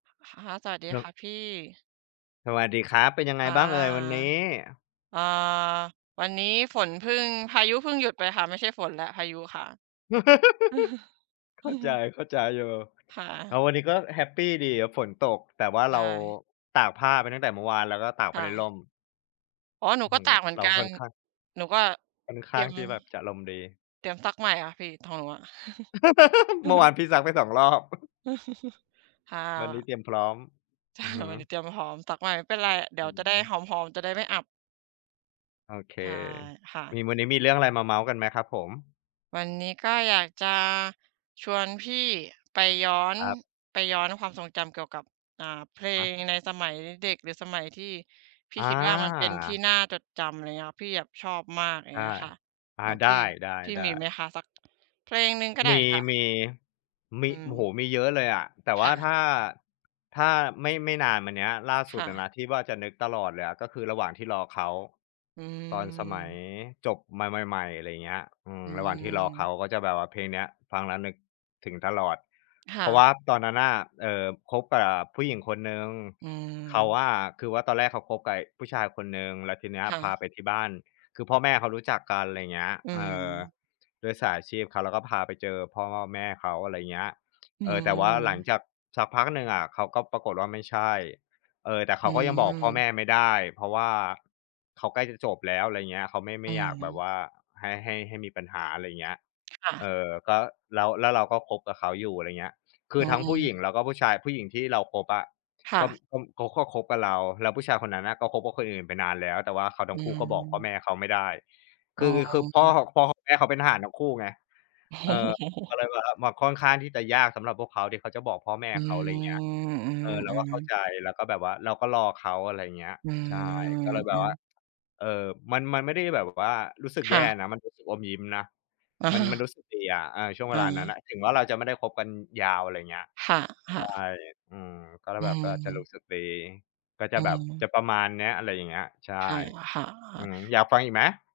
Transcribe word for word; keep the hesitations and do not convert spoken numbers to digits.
ค่ะ สวัสดีครัคบ ่ะพี่ สวัสดีครับ เป็นยังไงค่ะ บ้างเอ่ยวันนี้? อ่า วันนี้ฝนเพิ่ง พายุเพิ่งหยุดไปค่ะ ไม่ใช่ฝนและ พายุค่ะ เข้าใจ เข้าใจอยู่ ค่แะ ล้ววันนี้ ก็แฮปปีดีอะฝนตก แต่ว่าใชเรา ่ ตากผ้าไปตั้งแต่เมื่อวาน แล้วก็ตากคไป่ในะ ร่ม อ๋อ หนูอื้อก็ฮืตอ ่างเหมือเนรากัค่น อนข้าง หนูก็ ค่อนเขตร้ีายงม ที่แบบจะอารมณ์ดี เตรียมซักใหม่อะพี่ ของหนูอะ เมื่อวานพี่ซักไป สอง รอบ ค่วันนี้ะ เตรียมพร้อม คอ่ืะ อฮึ วันนี้เตรียมพร้อมซักใหม่ไม่เป็นไร เดี๋อยืวอจะไฮด้ึ หอม ๆ จะได้ไม่อับ โอเค ใช่ ค่ะ มี วันนี้มีเรื่องอะไรมาเมาท์กันไหมครับผม? วันนี้ก็อยากจะ ชวนพี่ ไปย้อน ครับ ไปย้อนความทรงจำเกี่ยวกับ อ่า เพลฮะ งในสมัยเด็ก หรือสมัยที่พี่อคิดว่า มันเป็นที่า น่าจดจำ อะไรเงี้ย พี่แบบชอบมาก อย่ใาชงเ่ งี้ยค่ะ อ่า แบบ ไดพี่ ้ พี่มีไหๆ มๆ คะ สักเพลงหนึ่งก็ไดม้ี ค่ะ? ๆ มี อืโอ้โฮ! ม มีเยอะเลยอะ แต่วค่า ่ะ ถ้า ถ้าไม่ ไม่นานมาเนี้ย ล่าสคุด่อะะ นะ ที่ว่าจะนึกตลอดเลยอ่ะ ก็คือระหว่างที่รอเขา อืตอนสมัยม จบมาใหม่ ๆ อะไรเงี้ย อือ อืระหว่างที่รอเขาม ก็จะแบบว่าเพลงเนี้ย ฟังแล้วนึก ถึงตลอด คเพ่ราะวะ ่าตอนนั้นน่ะ เอ่อ คบกับผู้หญิงคนหนึ่ง อืเขาม อะ คือว่าตอนแรกเขาคบกับผู้ชายคนหนึ่ง แล้วทีเนี้ย ค่พะ าไปที่บ้าน คือพ่อแม่เขารู้จักกัน ไรเงี้ย อืเอ่อ ม ด้วยสายอาชีพเขาแล้วก็พาไปเจอพ่อแม่เขา อะไรเงี้ย อืเอ่อ แต่ว่าหลังม จากสักพักหนึ่งอะ เขาก็ ปรากฏว่า ไม่ใช่ เอ่อ แต่เขอืาก็ยังบอกพ่อแมม ่ไม่ได้ เพราะว่าเขาใกล้จะจบแล้ว อะไรเงี้ย เขาไม่ ไอมื่อยอากฮแบบวึ ่า ให้ ให้ ให้มีปัญหา อะไรเงี้ย ค่ะ เอ่อ ก็ แล้ว แล้วเราก็คบกับเขาอยู่ อะไรเงี้ย คือือทั้งผู้หญิอ งแล้วก็ผู้ชาย ผู้หญิงที่เราคบอะ ค่ก็ ะ ก็ เขาก็คบกับเรา แล้วผู้ชายคนนั้นน่ะ ก็คบกับคนอื่นไปนานแล้ว แต่ว่าเขาทอัื้งคู่ ก็บอกพ่อแม ม่เขาไม่ได้ อค๋ือ คือพ่อ อ พ่อแม่เขาเป็นทหารทั้งคู่ไง โเออ ก็อ้ เลยแบบค่อนข้างที่จะยากสำหรับพวกเขาที่เขาจะบอกพ่อแม่อืเขา อะไรเงี้ย ม อเออ เราืก็อ เข้าๆ ใจแล้ว ก็แบบว่าเราก็รอเขา อะไรเงี้ย อืใช่ กอ ็เลยแอบืบว่อ า เอ่อ มัน มันไม่ได้แบบว่า รู้สึกคแ่ย่ะ นะ มันรู้สึกอมยิ้มนะ มัน มันรู้สึกดีอะ เออ ช่วงเวอลานั้นา น่ะ ถึงว่าเราจะไม่ได้คบกันยาว อะไรเงี้ย ค่ใชะ ่ ๆ อือ ก็เลอืยแบบว่าจะรูม ้สึกดี ก็จอืะแบบ จะม ประมาณเนี้ย อะไรอย่างเงี้ย ใช่ ค่ะ ค่ะ ออา ือ อยากฟังอีกไหม?